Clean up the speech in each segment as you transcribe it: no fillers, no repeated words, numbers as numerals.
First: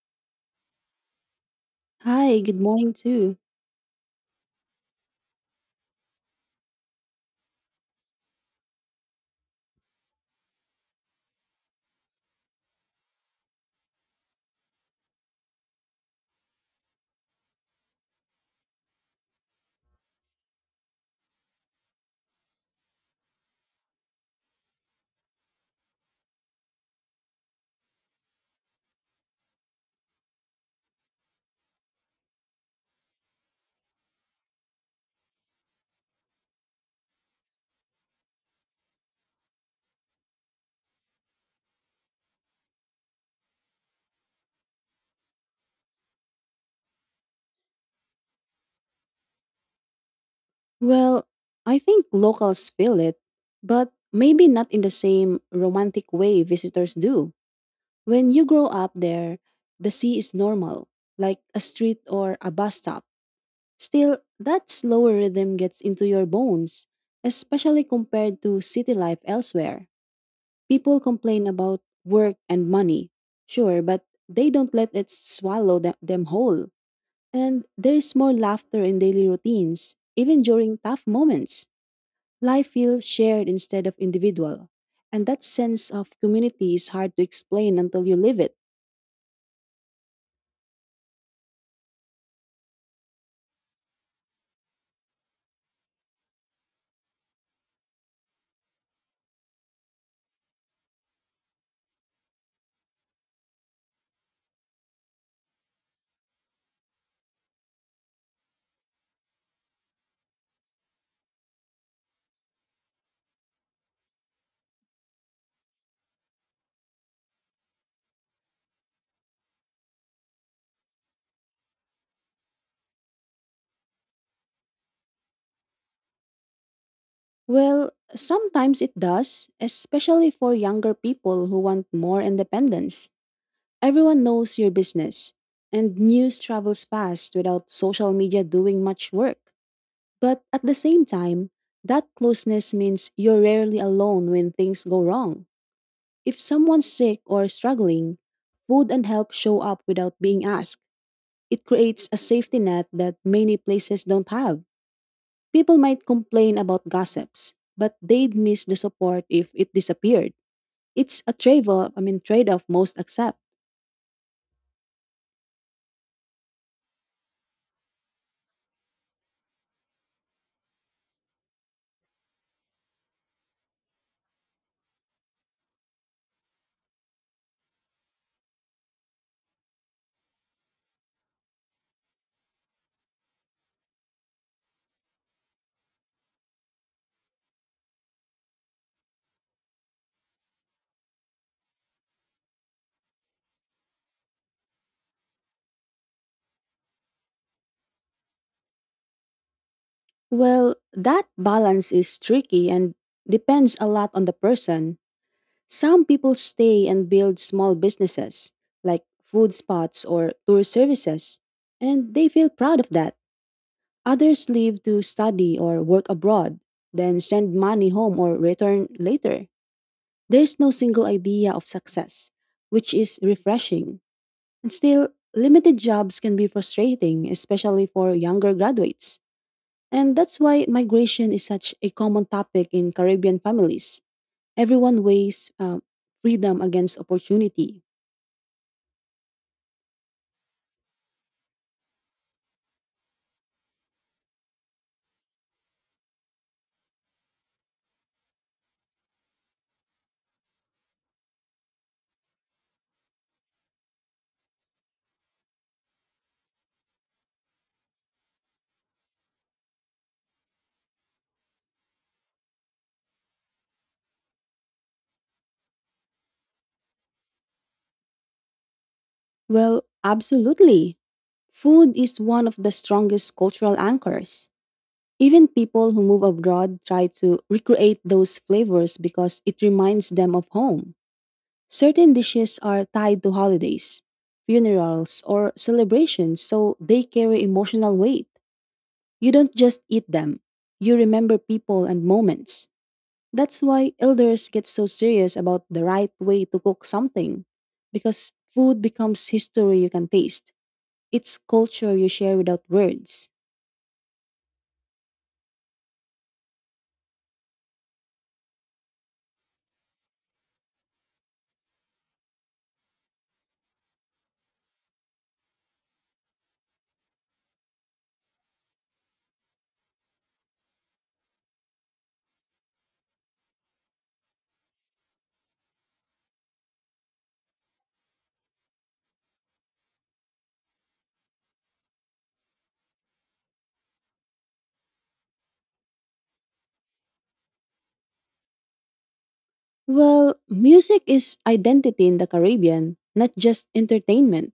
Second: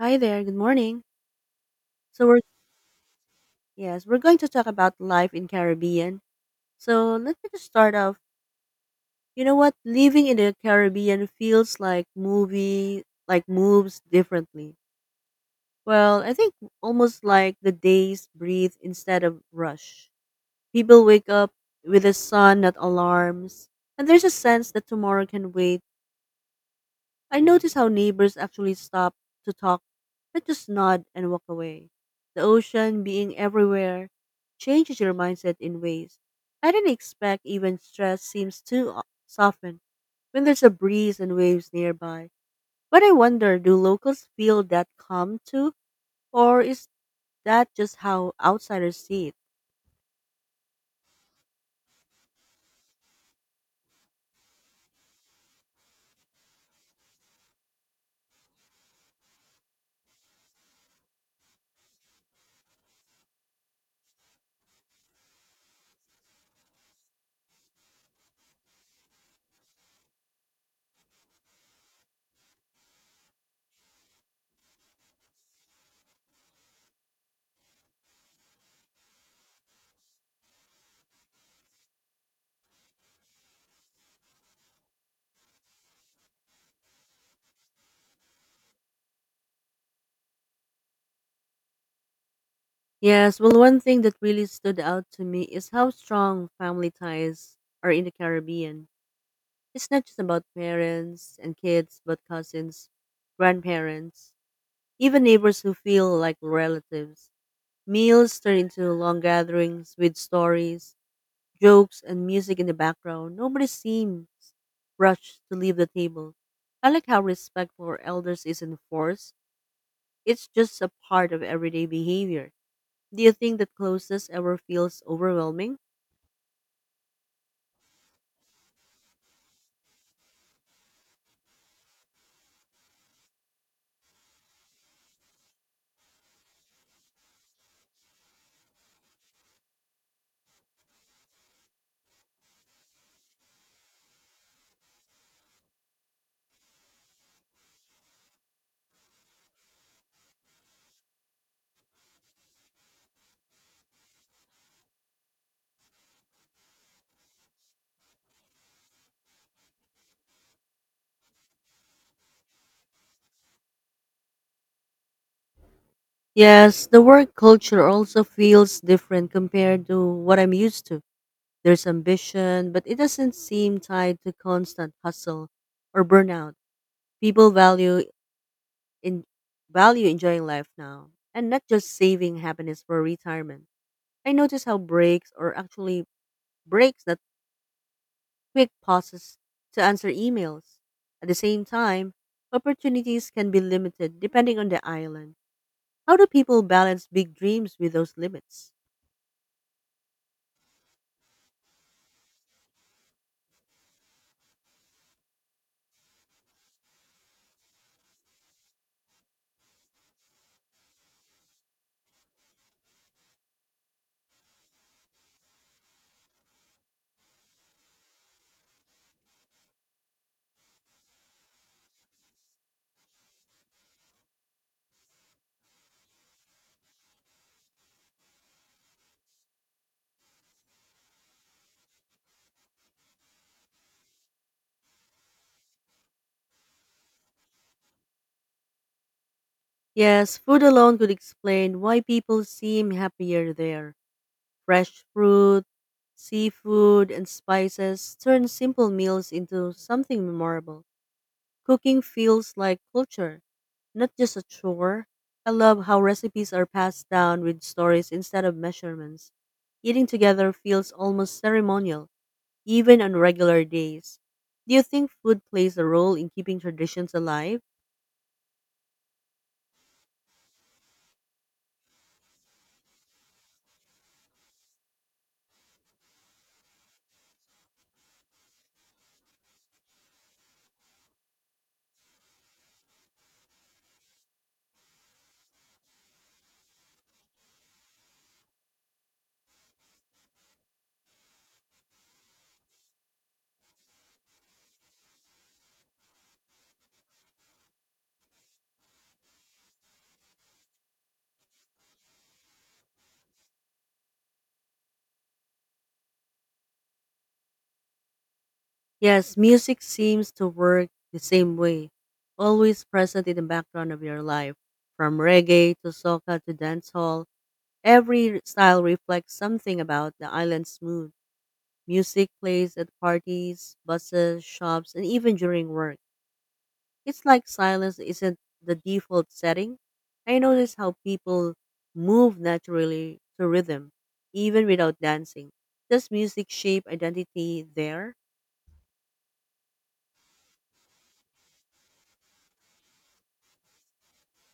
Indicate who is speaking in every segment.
Speaker 1: Hi there, good morning. So we're
Speaker 2: Hi, good morning too.
Speaker 1: yes, we're going to talk about life in Caribbean. So let me just start off. You know what? Living in the Caribbean feels like movie like moves differently. Well, I think almost like the days breathe instead of rush. People wake up with the sun, not alarms. And there's a sense that tomorrow can wait. I notice how neighbors actually stop to talk, not just nod and walk away. The ocean being everywhere changes your mindset in ways I didn't expect. Even stress seems to soften when there's a breeze and waves nearby. But I wonder, do locals feel that calm too, or is that just how outsiders see it?
Speaker 2: Well, I think locals feel it, but maybe not in the same romantic way visitors do. When you grow up there, the sea is normal, like a street or a bus stop. Still, that slower rhythm gets into your bones, especially compared to city life elsewhere. People complain about work and money, sure, but they don't let it swallow them whole. And there is more laughter in daily routines, even during tough moments. Life feels shared instead of individual. And that sense of community is hard to explain until you live it.
Speaker 1: Yes, well, one thing that really stood out to me is how strong family ties are in the Caribbean. It's not just about parents and kids, but cousins, grandparents, even neighbors who feel like relatives. Meals turn into long gatherings with stories, jokes, and music in the background. Nobody seems rushed to leave the table. I like how respect for elders is enforced. It's just a part of everyday behavior. Do you think that closeness ever feels overwhelming?
Speaker 2: Well, sometimes it does, especially for younger people who want more independence. Everyone knows your business, and news travels fast without social media doing much work. But at the same time, that closeness means you're rarely alone when things go wrong. If someone's sick or struggling, food and help show up without being asked. It creates a safety net that many places don't have. People might complain about gossips, but they'd miss the support if it disappeared. It's a trade-off, I mean trade-off most accept.
Speaker 1: Yes, the work culture also feels different compared to what I'm used to. There's ambition, but it doesn't seem tied to constant hustle or burnout. People in value enjoying life now and not just saving happiness for retirement. I notice how breaks or actually breaks that quick pauses to answer emails. At the same time, opportunities can be limited depending on the island. How do people balance big dreams with those limits?
Speaker 2: Well, that balance is tricky and depends a lot on the person. Some people stay and build small businesses like food spots or tour services, and they feel proud of that. Others leave to study or work abroad, then send money home or return later. There's no single idea of success, which is refreshing. And still, limited jobs can be frustrating, especially for younger graduates. And that's why migration is such a common topic in Caribbean families. Everyone weighs freedom against opportunity.
Speaker 1: Yes, food alone could explain why people seem happier there. Fresh fruit, seafood, and spices turn simple meals into something memorable. Cooking feels like culture, not just a chore. I love how recipes are passed down with stories instead of measurements. Eating together feels almost ceremonial, even on regular days. Do you think food plays a role in keeping traditions alive?
Speaker 2: Well, absolutely. Food is one of the strongest cultural anchors. Even people who move abroad try to recreate those flavors because it reminds them of home. Certain dishes are tied to holidays, funerals, or celebrations, so they carry emotional weight. You don't just eat them, you remember people and moments. That's why elders get so serious about the right way to cook something, because food becomes history you can taste. It's culture you share without words.
Speaker 1: Yes, music seems to work the same way, always present in the background of your life. From reggae to soca to dancehall, every style reflects something about the island's mood. Music plays at parties, buses, shops, and even during work. It's like silence isn't the default setting. I notice how people move naturally to rhythm, even without dancing. Does music shape identity there?
Speaker 2: Well, music is identity in the Caribbean, not just entertainment.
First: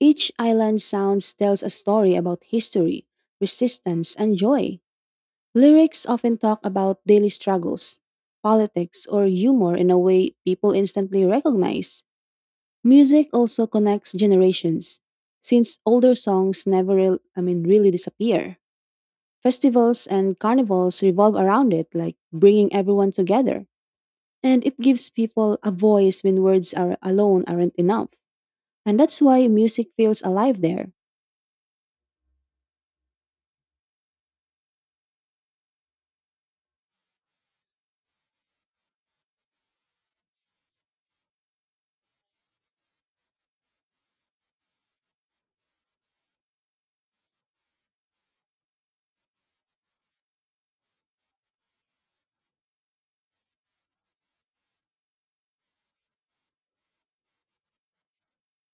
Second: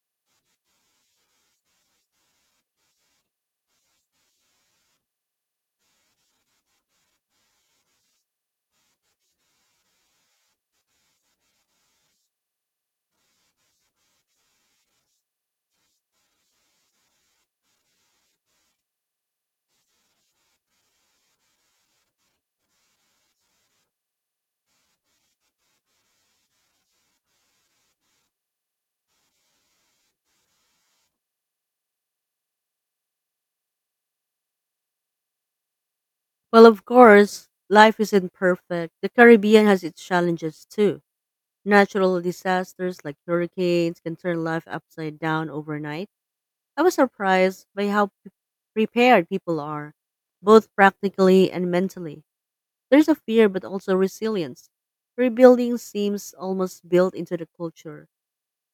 Speaker 2: Each island sounds tells a story about history, resistance, and joy. Lyrics often talk about daily struggles, politics, or humor in a way people instantly recognize. Music also connects generations, since older songs never really disappear. Festivals and carnivals revolve around it, like bringing everyone together, and it gives people a voice when words are alone aren't enough. And that's why music feels alive there.
Speaker 1: Well, of course, life isn't perfect. The Caribbean has its challenges too. Natural disasters like hurricanes can turn life upside down overnight. I was surprised by how prepared people are, both practically and mentally. There's a fear, but also resilience. Rebuilding seems almost built into the culture.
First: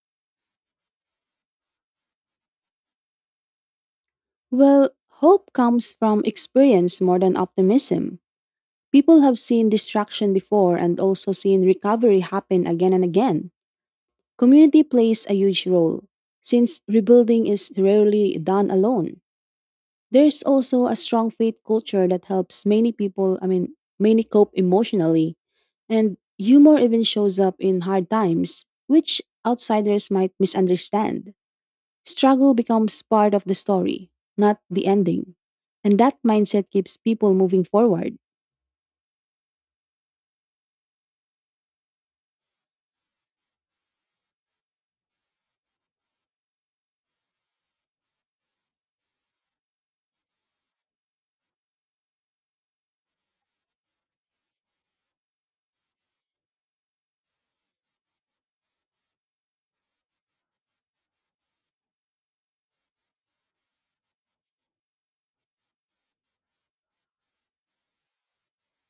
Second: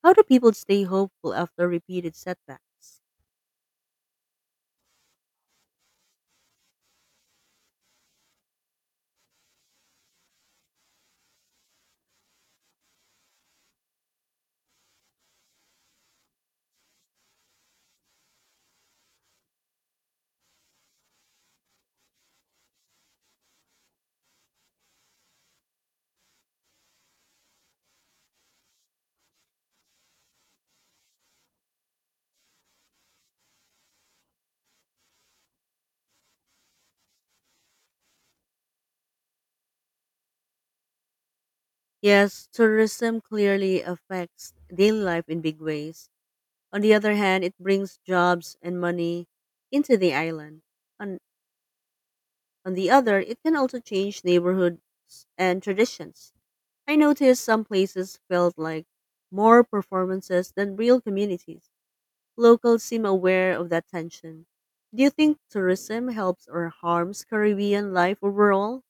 Speaker 1: How do people stay hopeful after repeated setbacks?
Speaker 2: Well, hope comes from experience more than optimism. People have seen destruction before and also seen recovery happen again and again. Community plays a huge role, since rebuilding is rarely done alone. There's also a strong faith culture that helps many people, I mean, many cope emotionally. And humor even shows up in hard times, which outsiders might misunderstand. Struggle becomes part of the story, not the ending. And that mindset keeps people moving forward.
Speaker 1: Yes, tourism clearly affects daily life in big ways. On the other hand, it brings jobs and money into the island. On, on the other, it can also change neighborhoods and traditions. I noticed some places felt like more performances than real communities. Locals seem aware of that tension. Do you think tourism helps or harms Caribbean life overall?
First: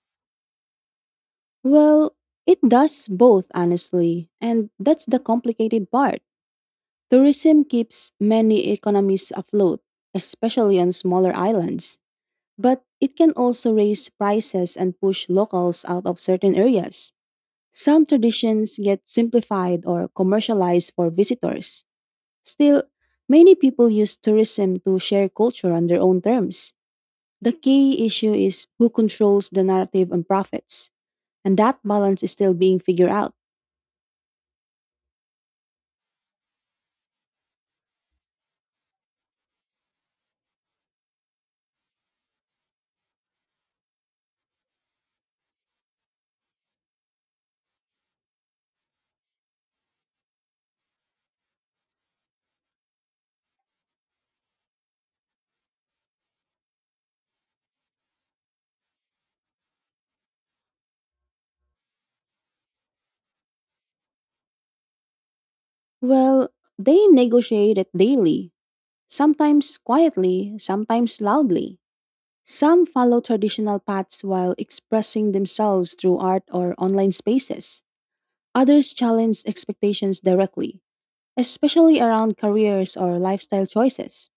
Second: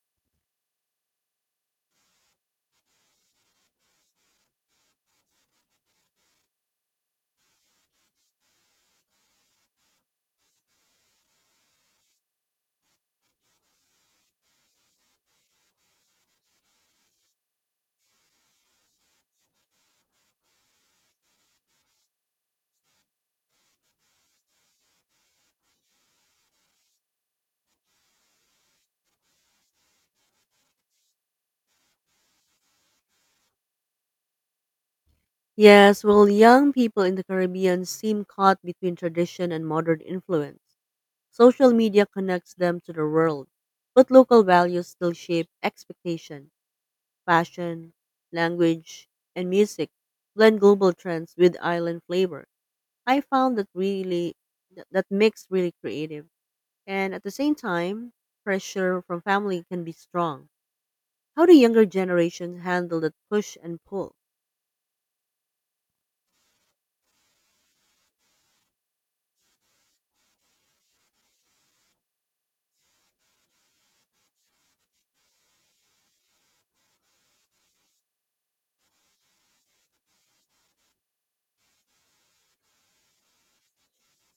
Speaker 2: Well, it does both, honestly. And that's the complicated part. Tourism keeps many economies afloat, especially on smaller islands. But it can also raise prices and push locals out of certain areas. Some traditions get simplified or commercialized for visitors. Still, many people use tourism to share culture on their own terms. The key issue is who controls the narrative and profits, and that balance is still being figured out.
Speaker 1: Yes, well, young people in the Caribbean seem caught between tradition and modern influence. Social media connects them to the world, but local values still shape expectation. Fashion, language, and music blend global trends with island flavor. I found that mix really creative, and at the same time, pressure from family can be strong. How do younger generations handle that push and pull?
Speaker 2: Well, they negotiate it daily, sometimes quietly, sometimes loudly. Some follow traditional paths while expressing themselves through art or online spaces. Others challenge expectations directly, especially around careers or lifestyle choices.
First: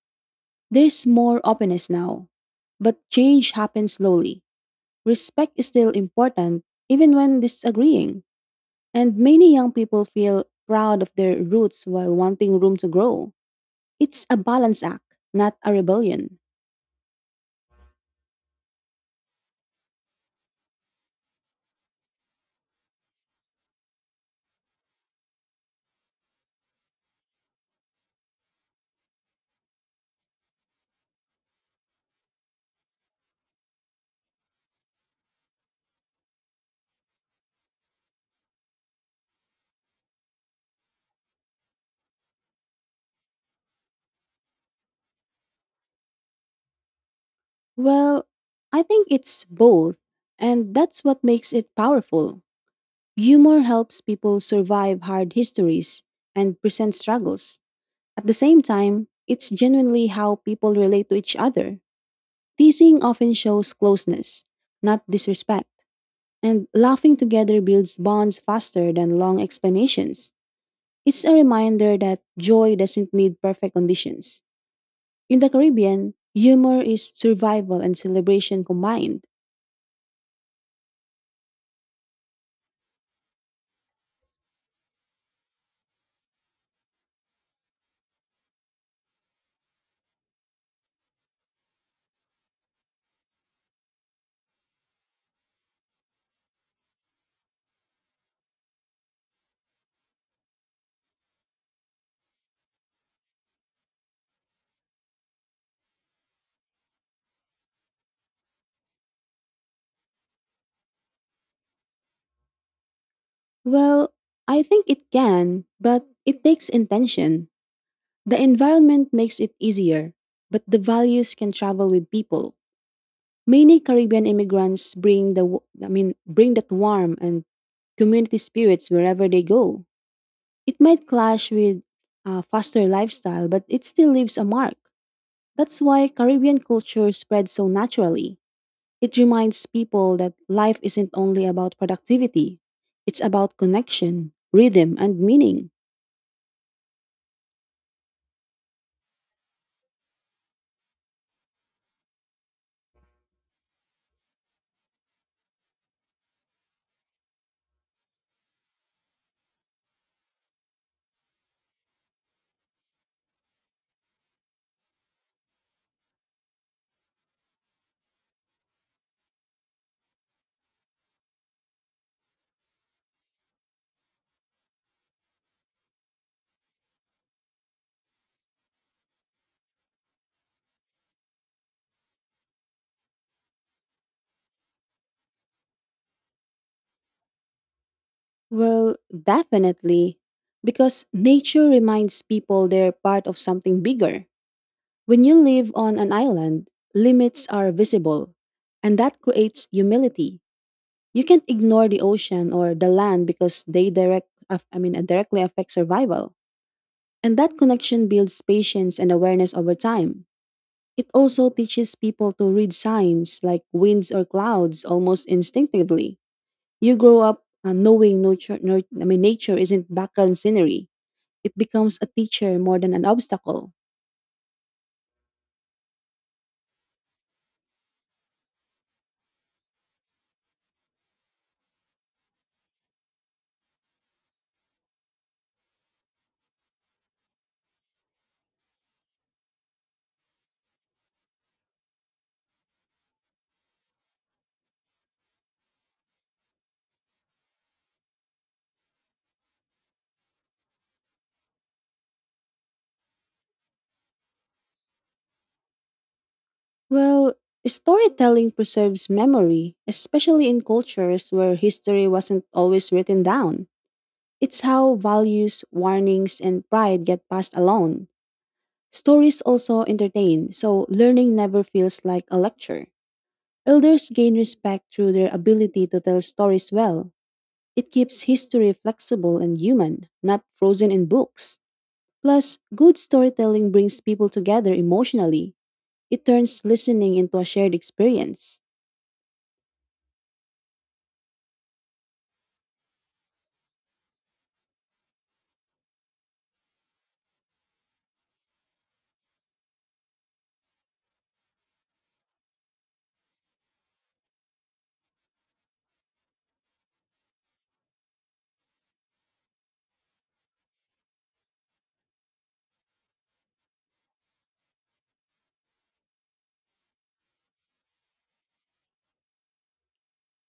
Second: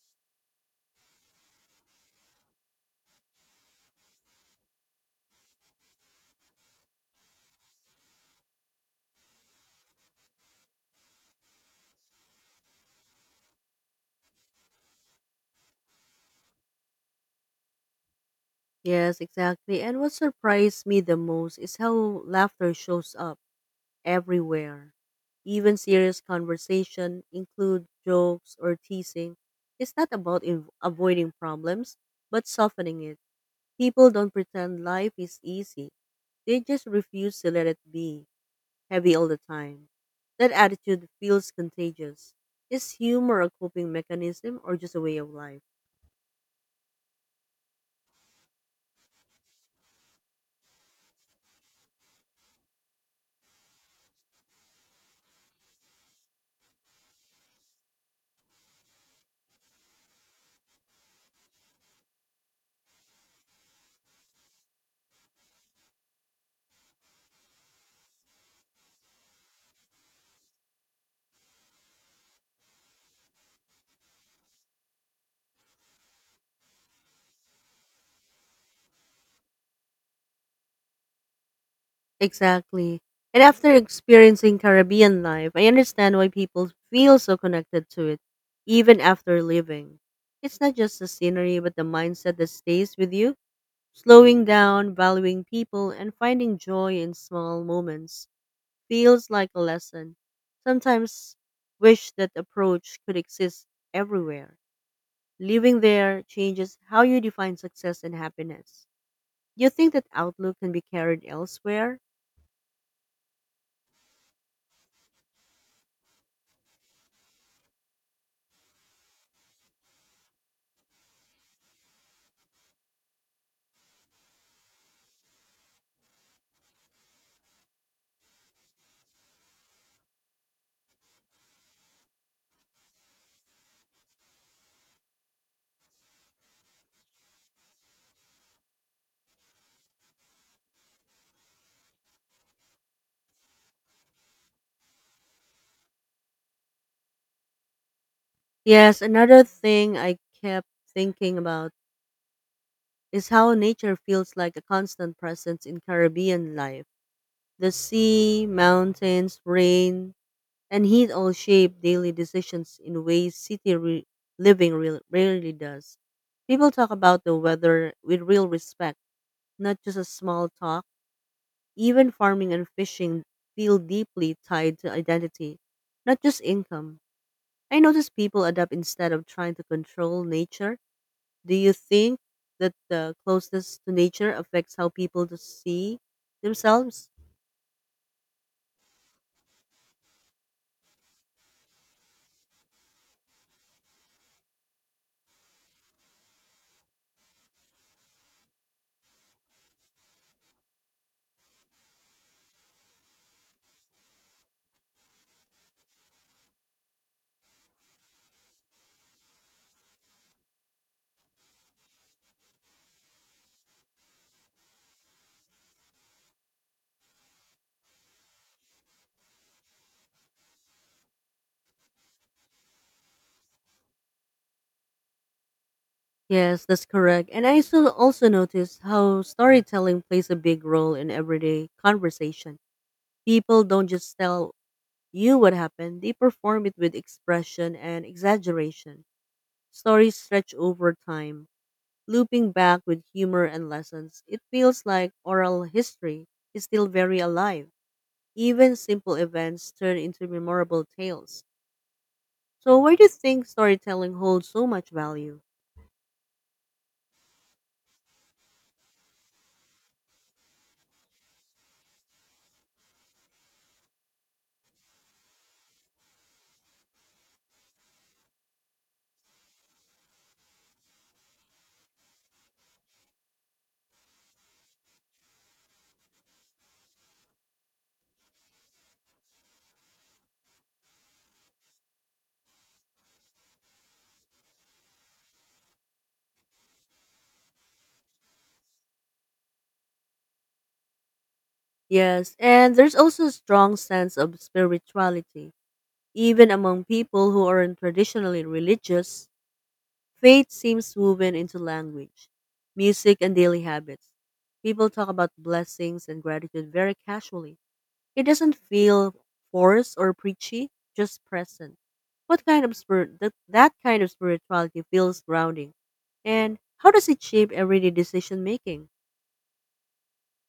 Speaker 2: There's more openness now. But change happens slowly. Respect is still important, even when disagreeing. And many young people feel proud of their roots while wanting room to grow. It's a balance act, not a rebellion.
Speaker 1: Yes, exactly. And what surprised me the most is how laughter shows up everywhere. Even serious conversation include jokes or teasing. It's not about avoiding problems, but softening it. People don't pretend life is easy. They just refuse to let it be heavy all the time. That attitude feels contagious. Is humor a coping mechanism or just a way of life?
Speaker 2: Well, I think it's both, and that's what makes it powerful. Humor helps people survive hard histories and present struggles. At the same time, it's genuinely how people relate to each other. Teasing often shows closeness, not disrespect, and laughing together builds bonds faster than long explanations. It's a reminder that joy doesn't need perfect conditions. In the Caribbean, humor is survival and celebration combined.
Speaker 1: Exactly. And after experiencing Caribbean life, I understand why people feel so connected to it, even after leaving. It's not just the scenery, but the mindset that stays with you, slowing down, valuing people, and finding joy in small moments feels like a lesson. Sometimes wish that approach could exist everywhere. Living there changes how you define success and happiness. Do you think that outlook can be carried elsewhere?
Speaker 2: Well, I think it can, but it takes intention. The environment makes it easier, but the values can travel with people. Many Caribbean immigrants bring the w- I mean bring that warm and community spirits wherever they go. It might clash with a faster lifestyle, but it still leaves a mark. That's why Caribbean culture spreads so naturally. It reminds people that life isn't only about productivity. It's about connection, rhythm, and meaning.
Speaker 1: Yes, another thing I kept thinking about is how nature feels like a constant presence in Caribbean life. The sea, mountains, rain, and heat all shape daily decisions in ways city re- living re- rarely does. People talk about the weather with real respect, not just a small talk. Even farming and fishing feel deeply tied to identity, not just income. I notice people adapt instead of trying to control nature. Do you think that the closeness to nature affects how people to see themselves?
Speaker 2: Well, definitely. Because nature reminds people they're part of something bigger. When you live on an island, limits are visible, and that creates humility. You can't ignore the ocean or the land because they directly affect survival. And that connection builds patience and awareness over time. It also teaches people to read signs like winds or clouds almost instinctively. You grow up knowing nurture, nur- I mean, nature isn't background scenery. It becomes a teacher more than an obstacle.
Speaker 1: Yes, that's correct. And I also noticed how storytelling plays a big role in everyday conversation. People don't just tell you what happened, they perform it with expression and exaggeration. Stories stretch over time, looping back with humor and lessons. It feels like oral history is still very alive. Even simple events turn into memorable tales. So why do you think storytelling holds so much value?
Speaker 2: Well, storytelling preserves memory, especially in cultures where history wasn't always written down. It's how values, warnings, and pride get passed along. Stories also entertain, so learning never feels like a lecture. Elders gain respect through their ability to tell stories well. It keeps history flexible and human, not frozen in books. Plus, good storytelling brings people together emotionally. It turns listening into a shared experience.
Speaker 1: Yes, and there's also a strong sense of spirituality. Even among people who aren't traditionally religious, faith seems woven into language, music, and daily habits. People talk about blessings and gratitude very casually. It doesn't feel forced or preachy, just present. What kind of spirituality feels grounding? And how does it shape everyday decision making?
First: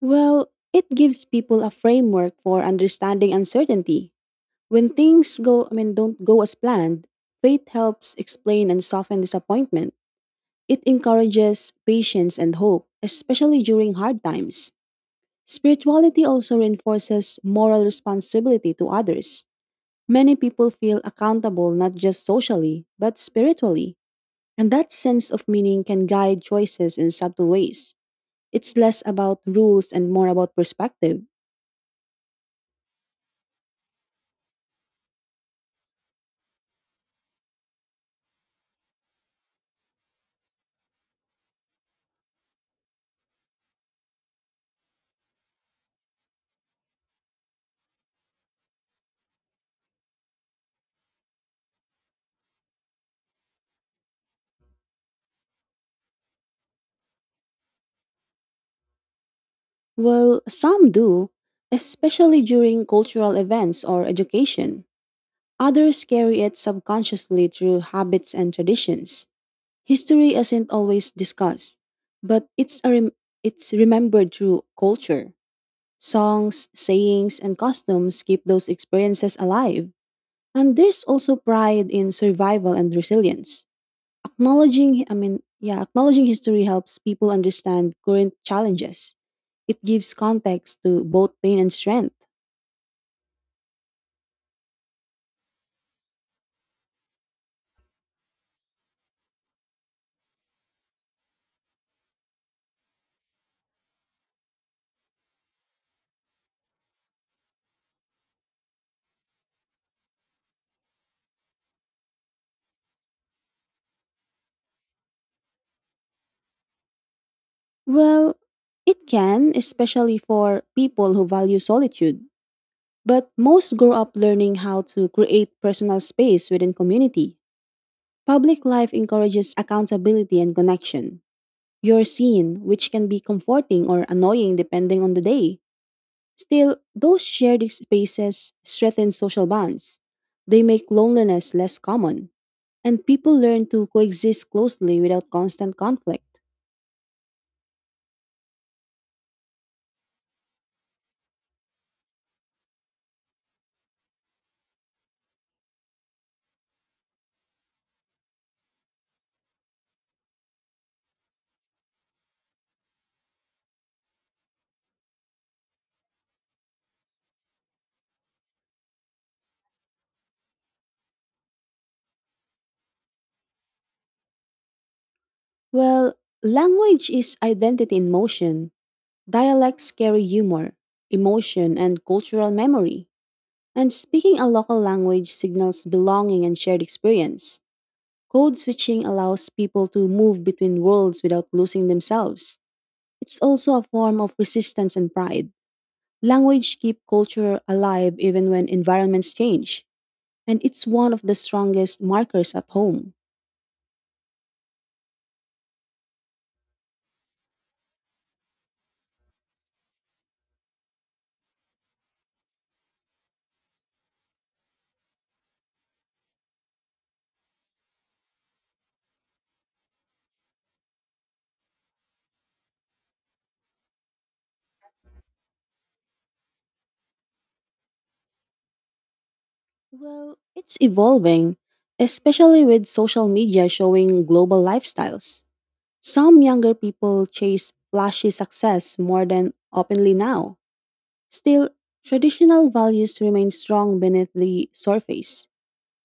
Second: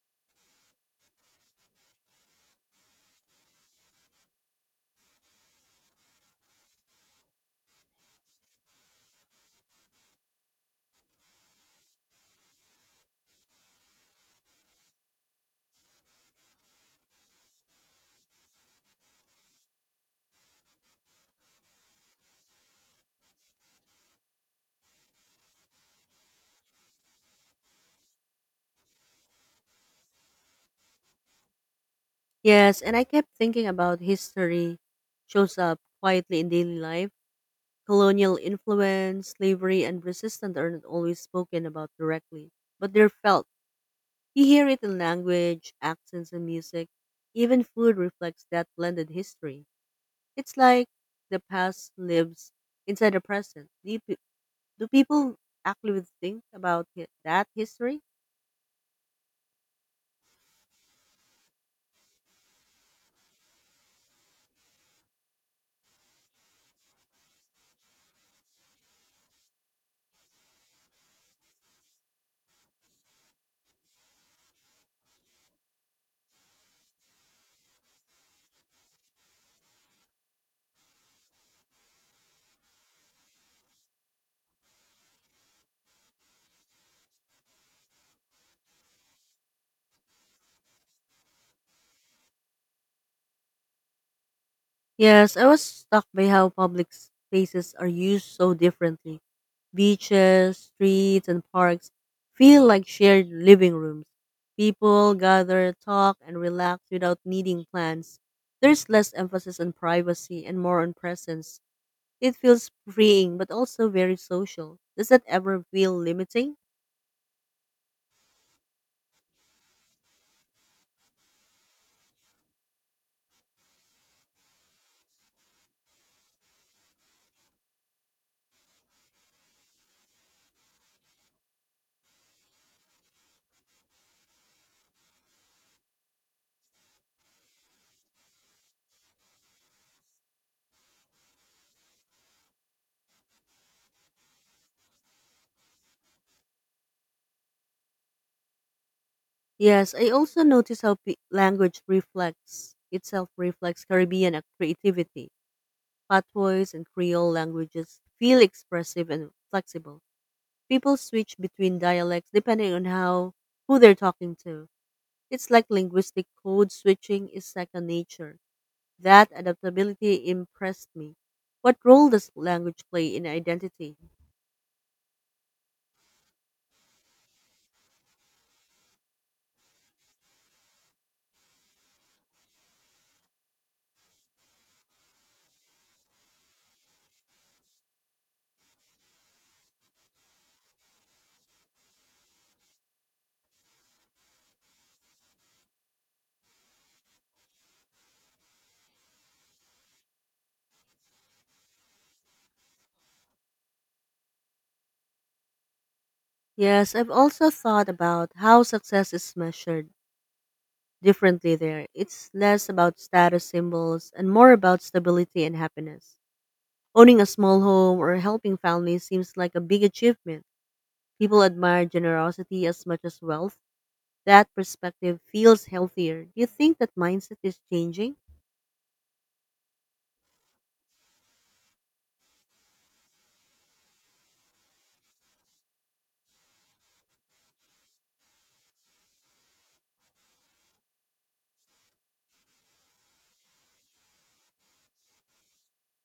Speaker 2: Well, it gives people a framework for understanding uncertainty. When things don't go as planned, faith helps explain and soften disappointment. It encourages patience and hope, especially during hard times. Spirituality also reinforces moral responsibility to others. Many people feel accountable not just socially, but spiritually. And that sense of meaning can guide choices in subtle ways. It's less about rules and more about perspective.
Speaker 1: Yes, and I kept thinking about history shows up quietly in daily life. Colonial influence, slavery, and resistance aren't always spoken about directly, but they're felt. You hear it in language, accents, and music. Even food reflects that blended history. It's like the past lives inside the present. Do people actually think about that history?
Speaker 2: Well, some do, especially during cultural events or education. Others carry it subconsciously through habits and traditions. History isn't always discussed, but it's remembered through culture. Songs, sayings, and customs keep those experiences alive. And there's also pride in survival and resilience. Acknowledging, I mean, yeah, Acknowledging history helps people understand current challenges. It gives context to both pain and strength.
Speaker 1: Yes, I was struck by how public spaces are used so differently. Beaches, streets, and parks feel like shared living rooms. People gather, talk, and relax without needing plans. There's less emphasis on privacy and more on presence. It feels freeing but also very social. Does that ever feel limiting?
Speaker 2: Well, it can, especially for people who value solitude. But most grow up learning how to create personal space within community. Public life encourages accountability and connection. You're seen, which can be comforting or annoying depending on the day. Still, those shared spaces strengthen social bonds. They make loneliness less common, and people learn to coexist closely without constant conflict.
Speaker 1: Yes, I also notice how pe- language reflects itself reflects Caribbean creativity. Patois and Creole languages feel expressive and flexible. People switch between dialects depending on how who they're talking to. It's like linguistic code switching is second nature. That adaptability impressed me. What role does language play in identity?
Speaker 2: Well, language is identity in motion. Dialects carry humor, emotion, and cultural memory. And speaking a local language signals belonging and shared experience. Code switching allows people to move between worlds without losing themselves. It's also a form of resistance and pride. Language keep culture alive even when environments change, and it's one of the strongest markers at home.
Speaker 1: Yes, I've also thought about how success is measured differently there. It's less about status symbols and more about stability and happiness. Owning a small home or helping families seems like a big achievement. People admire generosity as much as wealth. That perspective feels healthier. Do you think that mindset is changing?
Speaker 2: Well, it's evolving, especially with social media showing global lifestyles. Some younger people chase flashy success more than openly now. Still, traditional values remain strong beneath the surface.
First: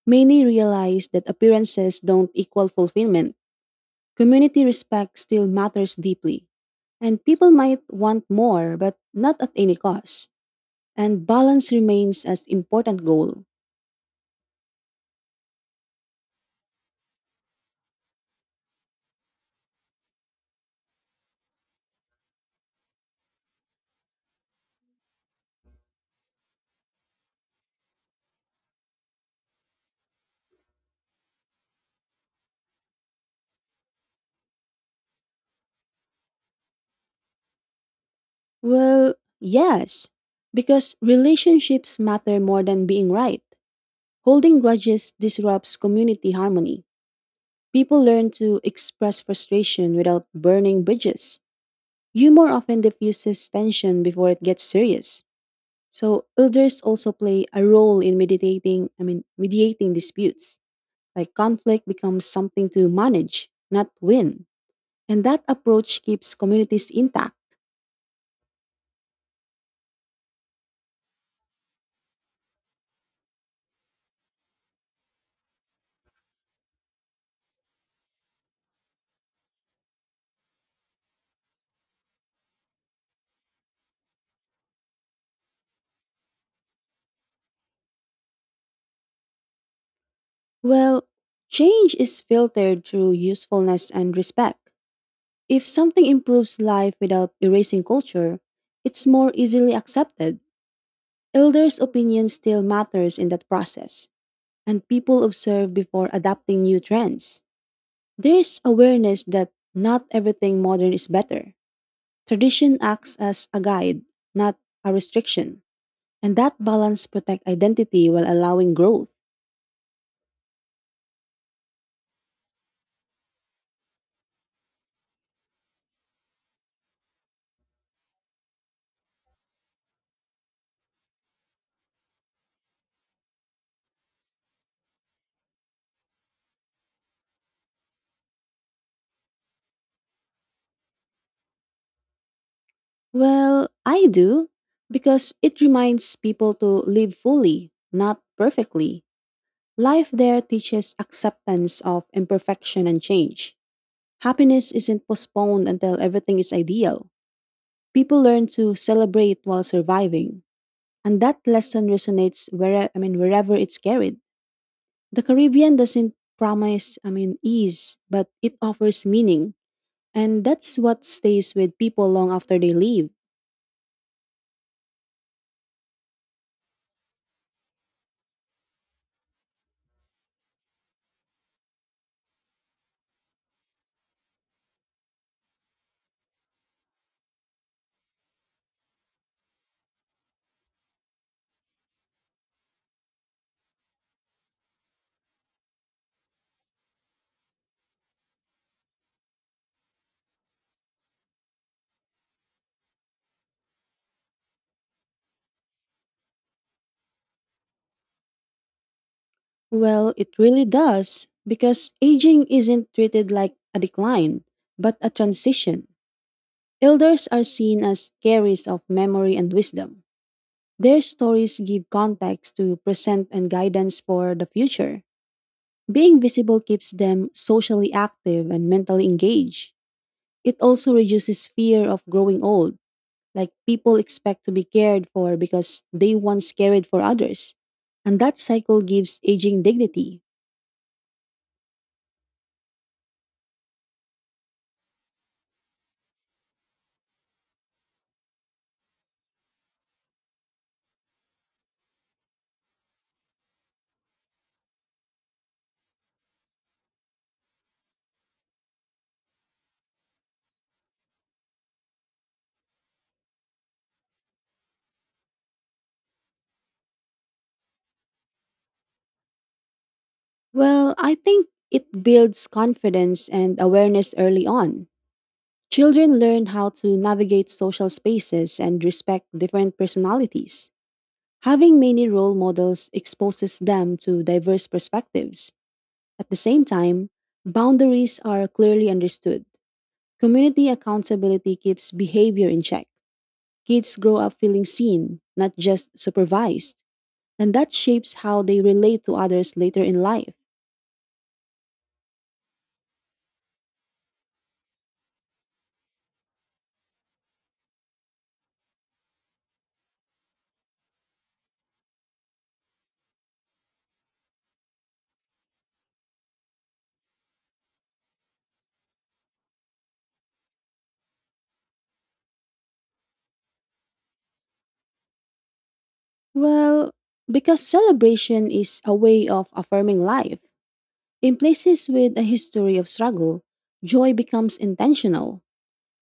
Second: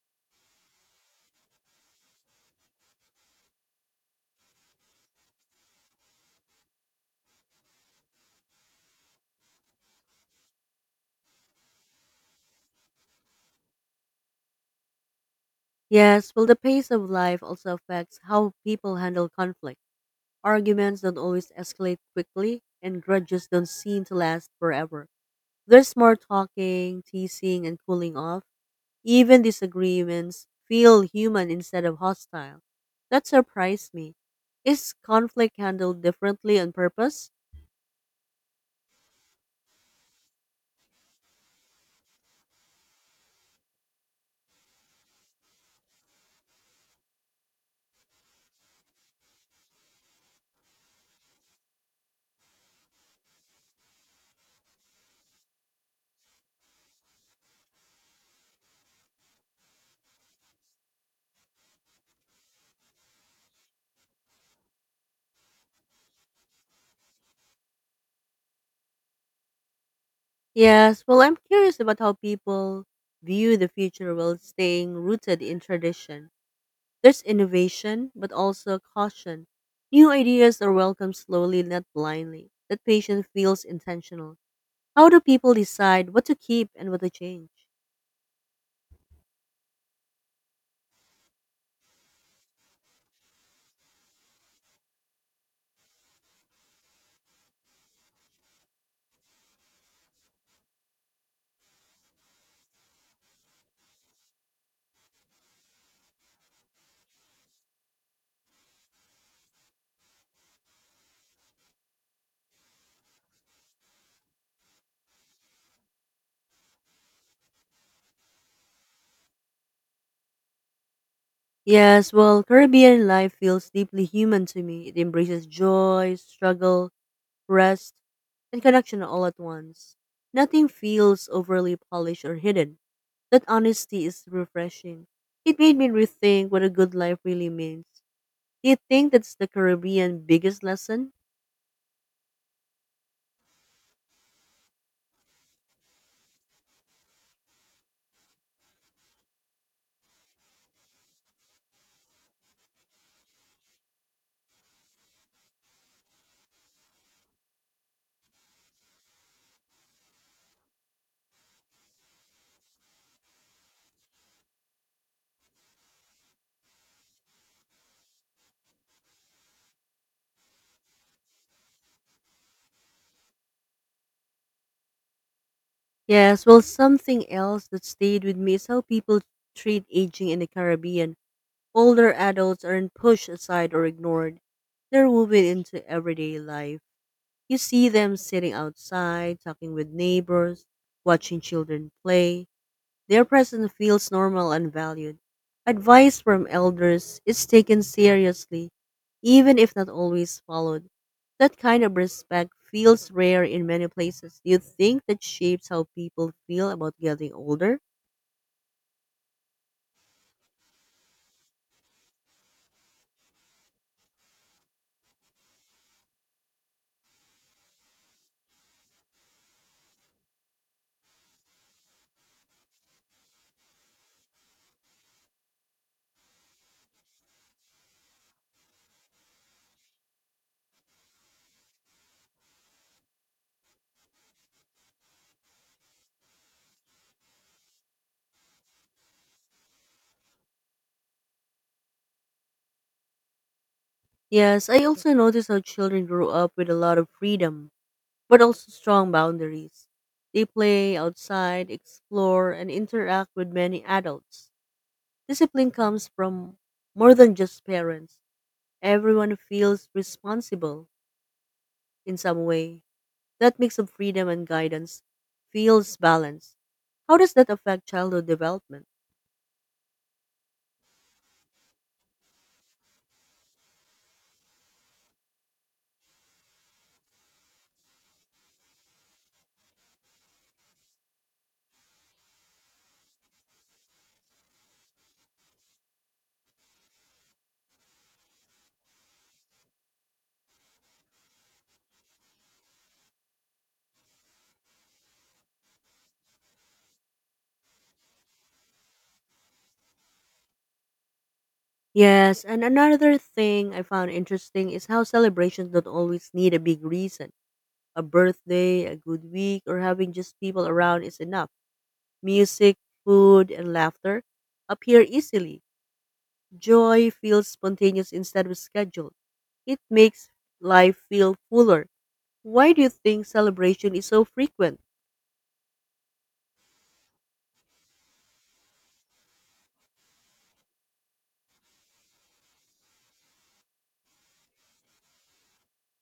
Speaker 2: Many realize that appearances don't equal fulfillment. Community respect still matters deeply, and people might want more, but not at any cost. And balance remains as important goal.
Speaker 1: Yes, well, the pace of life also affects how people handle conflict. Arguments don't always escalate quickly, and grudges don't seem to last forever. There's more talking, teasing, and cooling off. Even disagreements feel human instead of hostile. That surprised me. Is conflict handled differently on purpose?
Speaker 2: Well, yes, because relationships matter more than being right. Holding grudges disrupts community harmony. People learn to express frustration without burning bridges. Humor often diffuses tension before it gets serious. So elders also play a role in mediating disputes. Like conflict becomes something to manage, not win. And that approach keeps communities intact.
Speaker 1: Yes, well, I'm curious about how people view the future while staying rooted in tradition. There's innovation, but also caution. New ideas are welcomed slowly, not blindly. That patient feels intentional. How do people decide what to keep and what to change?
Speaker 2: Well, change is filtered through usefulness and respect. If something improves life without erasing culture, it's more easily accepted. Elders' opinion still matters in that process, and people observe before adapting new trends. There's awareness that not everything modern is better. Tradition acts as a guide, not a restriction. And that balance protect identity while allowing growth.
Speaker 1: Yes, well, Caribbean life feels deeply human to me. It embraces joy, struggle, rest, and connection all at once. Nothing feels overly polished or hidden. That honesty is refreshing. It made me rethink what a good life really means. Do you think that's the Caribbean biggest lesson?
Speaker 2: Well, I do because it reminds people to live fully, not perfectly. Life there teaches acceptance of imperfection and change. Happiness isn't postponed until everything is ideal. People learn to celebrate while surviving, and that lesson resonates wherever it's carried. The Caribbean doesn't promise ease, but it offers meaning. And that's what stays with people long after they leave.
Speaker 1: Yes, well, something else that stayed with me is how people treat aging in the Caribbean. Older adults aren't pushed aside or ignored, they're woven into everyday life. You see them sitting outside, talking with neighbors, watching children play. Their presence feels normal and valued. Advice from elders is taken seriously, even if not always followed. That kind of respect feels rare in many places. Do you think that shapes how people feel about getting older?
Speaker 2: Well, it really does, because aging isn't treated like a decline, but a transition. Elders are seen as carriers of memory and wisdom. Their stories give context to present and guidance for the future. Being visible keeps them socially active and mentally engaged. It also reduces fear of growing old, like people expect to be cared for because they once cared for others. And that cycle gives aging dignity.
Speaker 1: Yes, I also notice how children grow up with a lot of freedom, but also strong boundaries. They play outside, explore, and interact with many adults. Discipline comes from more than just parents. Everyone feels responsible in some way. That mix of freedom and guidance feels balanced. How does that affect childhood development?
Speaker 2: Well, I think it builds confidence and awareness early on. Children learn how to navigate social spaces and respect different personalities. Having many role models exposes them to diverse perspectives. At the same time, boundaries are clearly understood. Community accountability keeps behavior in check. Kids grow up feeling seen, not just supervised, and that shapes how they relate to others later in life.
Speaker 1: Yes, and another thing I found interesting is how celebrations don't always need a big reason. A birthday, a good week, or having just people around is enough. Music, food, and laughter appear easily. Joy feels spontaneous instead of scheduled. It makes life feel fuller. Why do you think celebration is so frequent?
Speaker 2: Well, because celebration is a way of affirming life. In places with a history of struggle, joy becomes intentional,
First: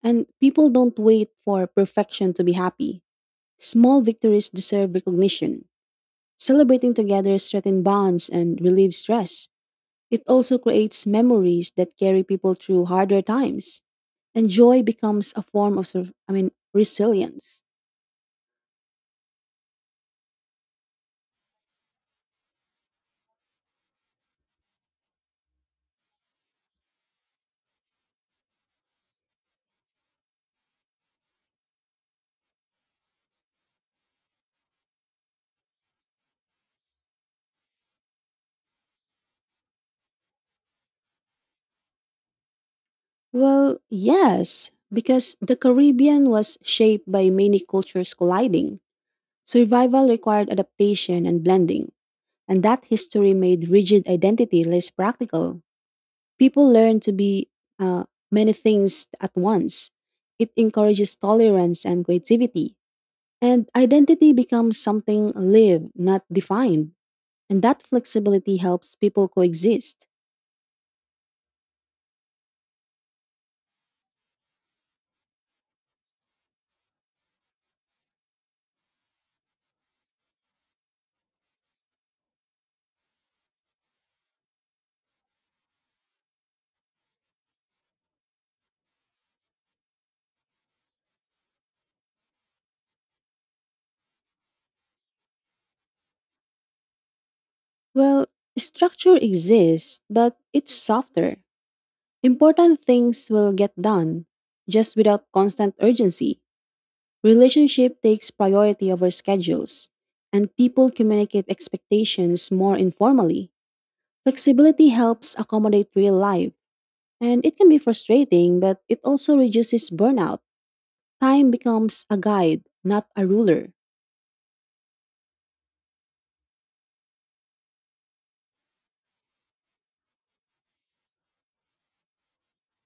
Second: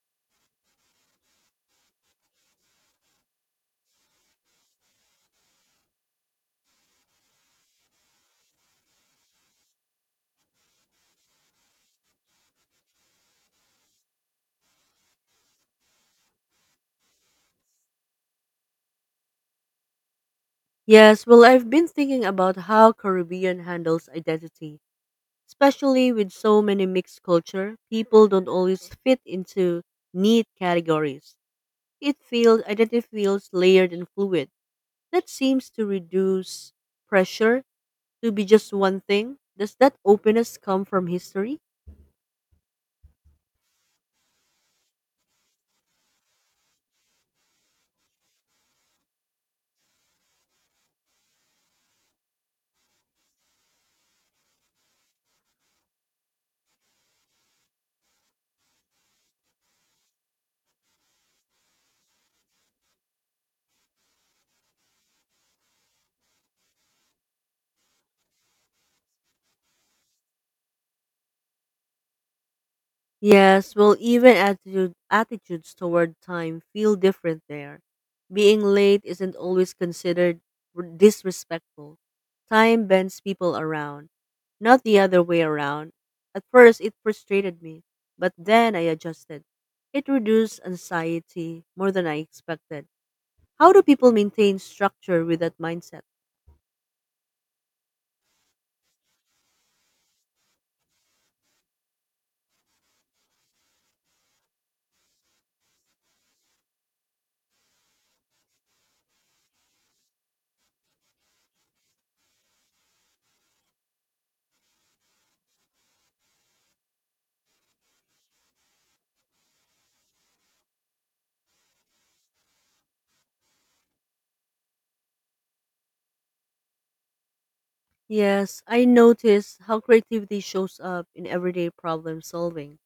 Speaker 2: and people don't wait for perfection to be happy. Small victories deserve recognition. Celebrating together strengthens bonds and relieves stress. It also creates memories that carry people through harder times. And joy becomes a form of resilience.
Speaker 1: Yes, well, I've been thinking about how Caribbean handles identity, especially with so many mixed culture. People don't always fit into neat categories. It feels identity feels layered and fluid. That seems to reduce pressure to be just one thing. Does that openness come from history?
Speaker 2: Well, yes, because the Caribbean was shaped by many cultures colliding. Survival required adaptation and blending, and that history made rigid identity less practical. People learn to be uh, many things at once. It encourages tolerance and creativity. And identity becomes something lived, not defined. And that flexibility helps people coexist.
Speaker 1: Yes, well, attitudes toward time feel different there. Being late isn't always considered disrespectful. Time bends people around, not the other way around. At first, it frustrated me, but then I adjusted. It reduced anxiety more than I expected. How do people maintain structure with that mindset?
Speaker 2: Well, structure exists, but it's softer. Important things will get done, just without constant urgency. Relationship takes priority over schedules, and people communicate expectations more informally. Flexibility helps accommodate real life, and it can be frustrating, but it also reduces burnout. Time becomes a guide, not a ruler.
Speaker 1: Yes, I notice how creativity shows up in everyday problem solving.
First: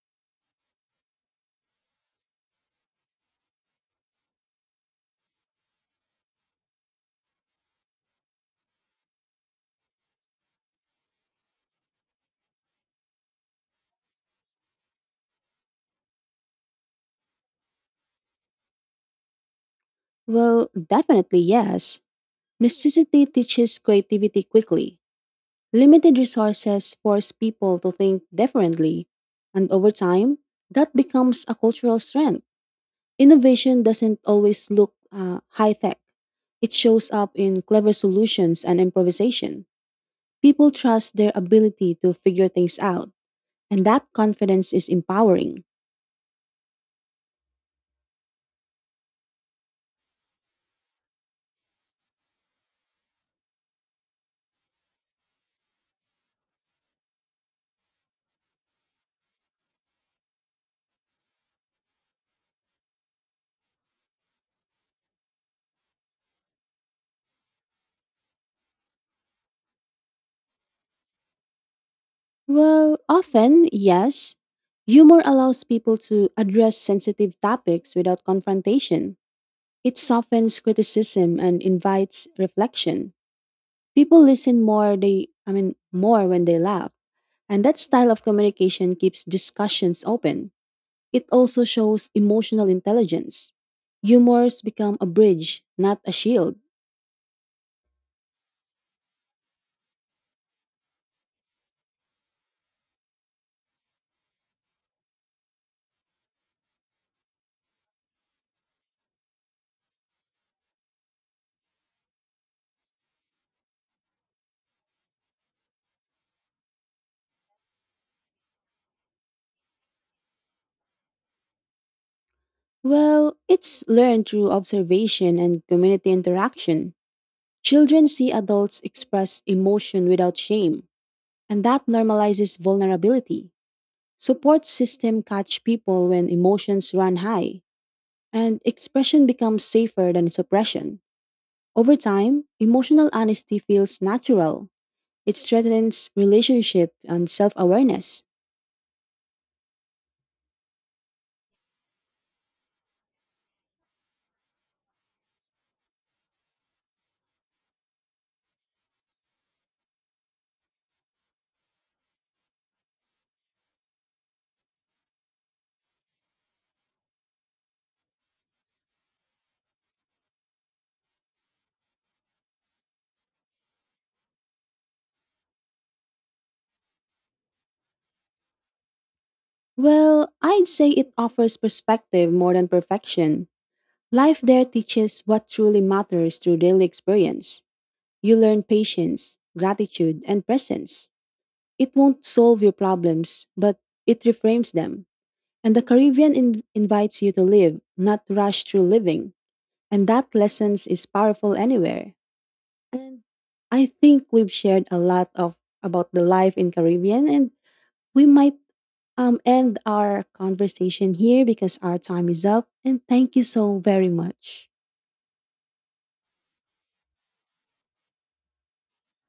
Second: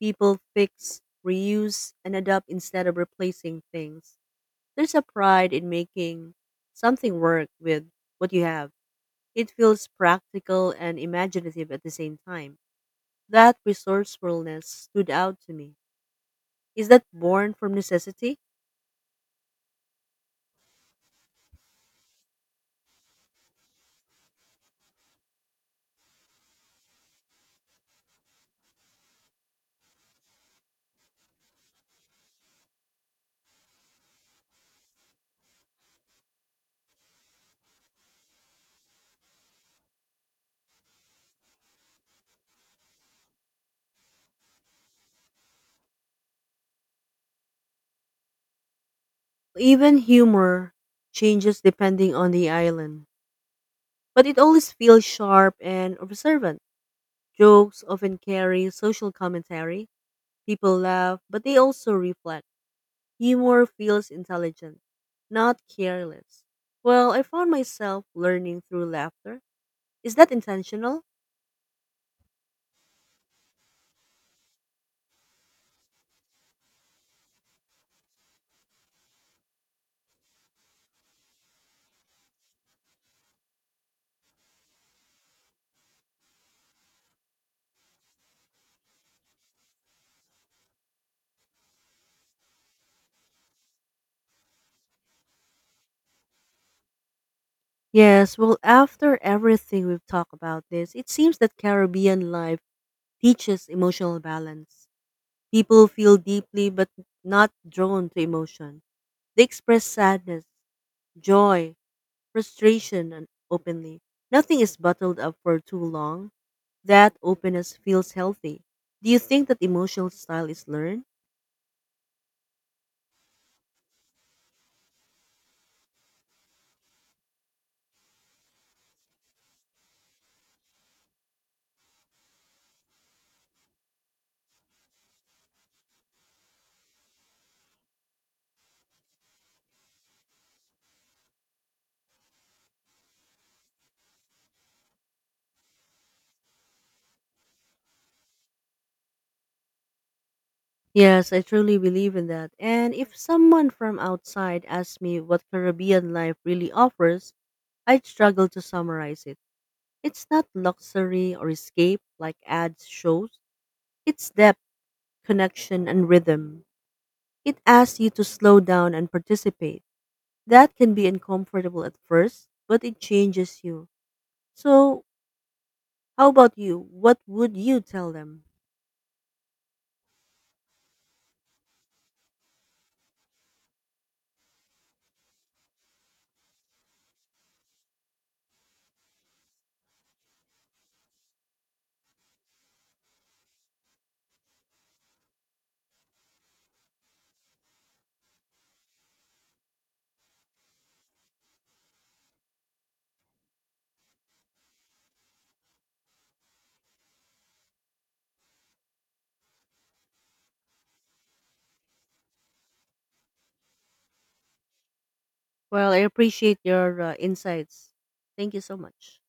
Speaker 1: People fix, reuse, and adapt instead of replacing things. There's a pride in making something work with what you have. It feels practical and imaginative at the same time. That resourcefulness stood out to me. Is that born from necessity?
Speaker 2: Well, definitely yes. Necessity teaches creativity quickly. Limited resources force people to think differently. And over time, that becomes a cultural strength. Innovation doesn't always look high tech, it shows up in clever solutions and improvisation. People trust their ability to figure things out, and that confidence is empowering.
Speaker 1: Even humor changes depending on the island, but it always feels sharp and observant. Jokes often carry social commentary. People laugh, but they also reflect. Humor feels intelligent, not careless. Well, I found myself learning through laughter. Is that intentional?
Speaker 2: Well, often, yes. Humor allows people to address sensitive topics without confrontation. It softens criticism and invites reflection. People listen more when they laugh. And that style of communication keeps discussions open. It also shows emotional intelligence. Humors become a bridge, not a shield.
Speaker 1: Yes, well, after everything we've talked about this, it seems that Caribbean life teaches emotional balance. People feel deeply but not drawn to emotion. They express sadness, joy, frustration, and openly. Nothing is bottled up for too long. That openness feels healthy. Do you think that emotional style is learned?
Speaker 2: Well, it's learned through observation and community interaction. Children see adults express emotion without shame, and that normalizes vulnerability. Support system catch people when emotions run high, and expression becomes safer than suppression. Over time, emotional honesty feels natural. It strengthens relationship and self-awareness.
Speaker 1: Yes, I truly believe in that. And if someone from outside asks me what Caribbean life really offers, I'd struggle to summarize it. It's not luxury or escape like ads shows. It's depth, connection, and rhythm. It asks you to slow down and participate. That can be uncomfortable at first, but it changes you. So, how about you? What would you tell them?
Speaker 2: Well, I'd say it offers perspective more than perfection. Life there teaches what truly matters through daily experience. You learn patience, gratitude, and presence. It won't solve your problems, but it reframes them. And the Caribbean invites you to live, not to rush through living. And that lessons is powerful anywhere. And I think we've shared a lot of about the life in Caribbean, and we might end our conversation here because our time is up. And thank you so very much.
Speaker 1: Well, I appreciate your insights. Thank you so much.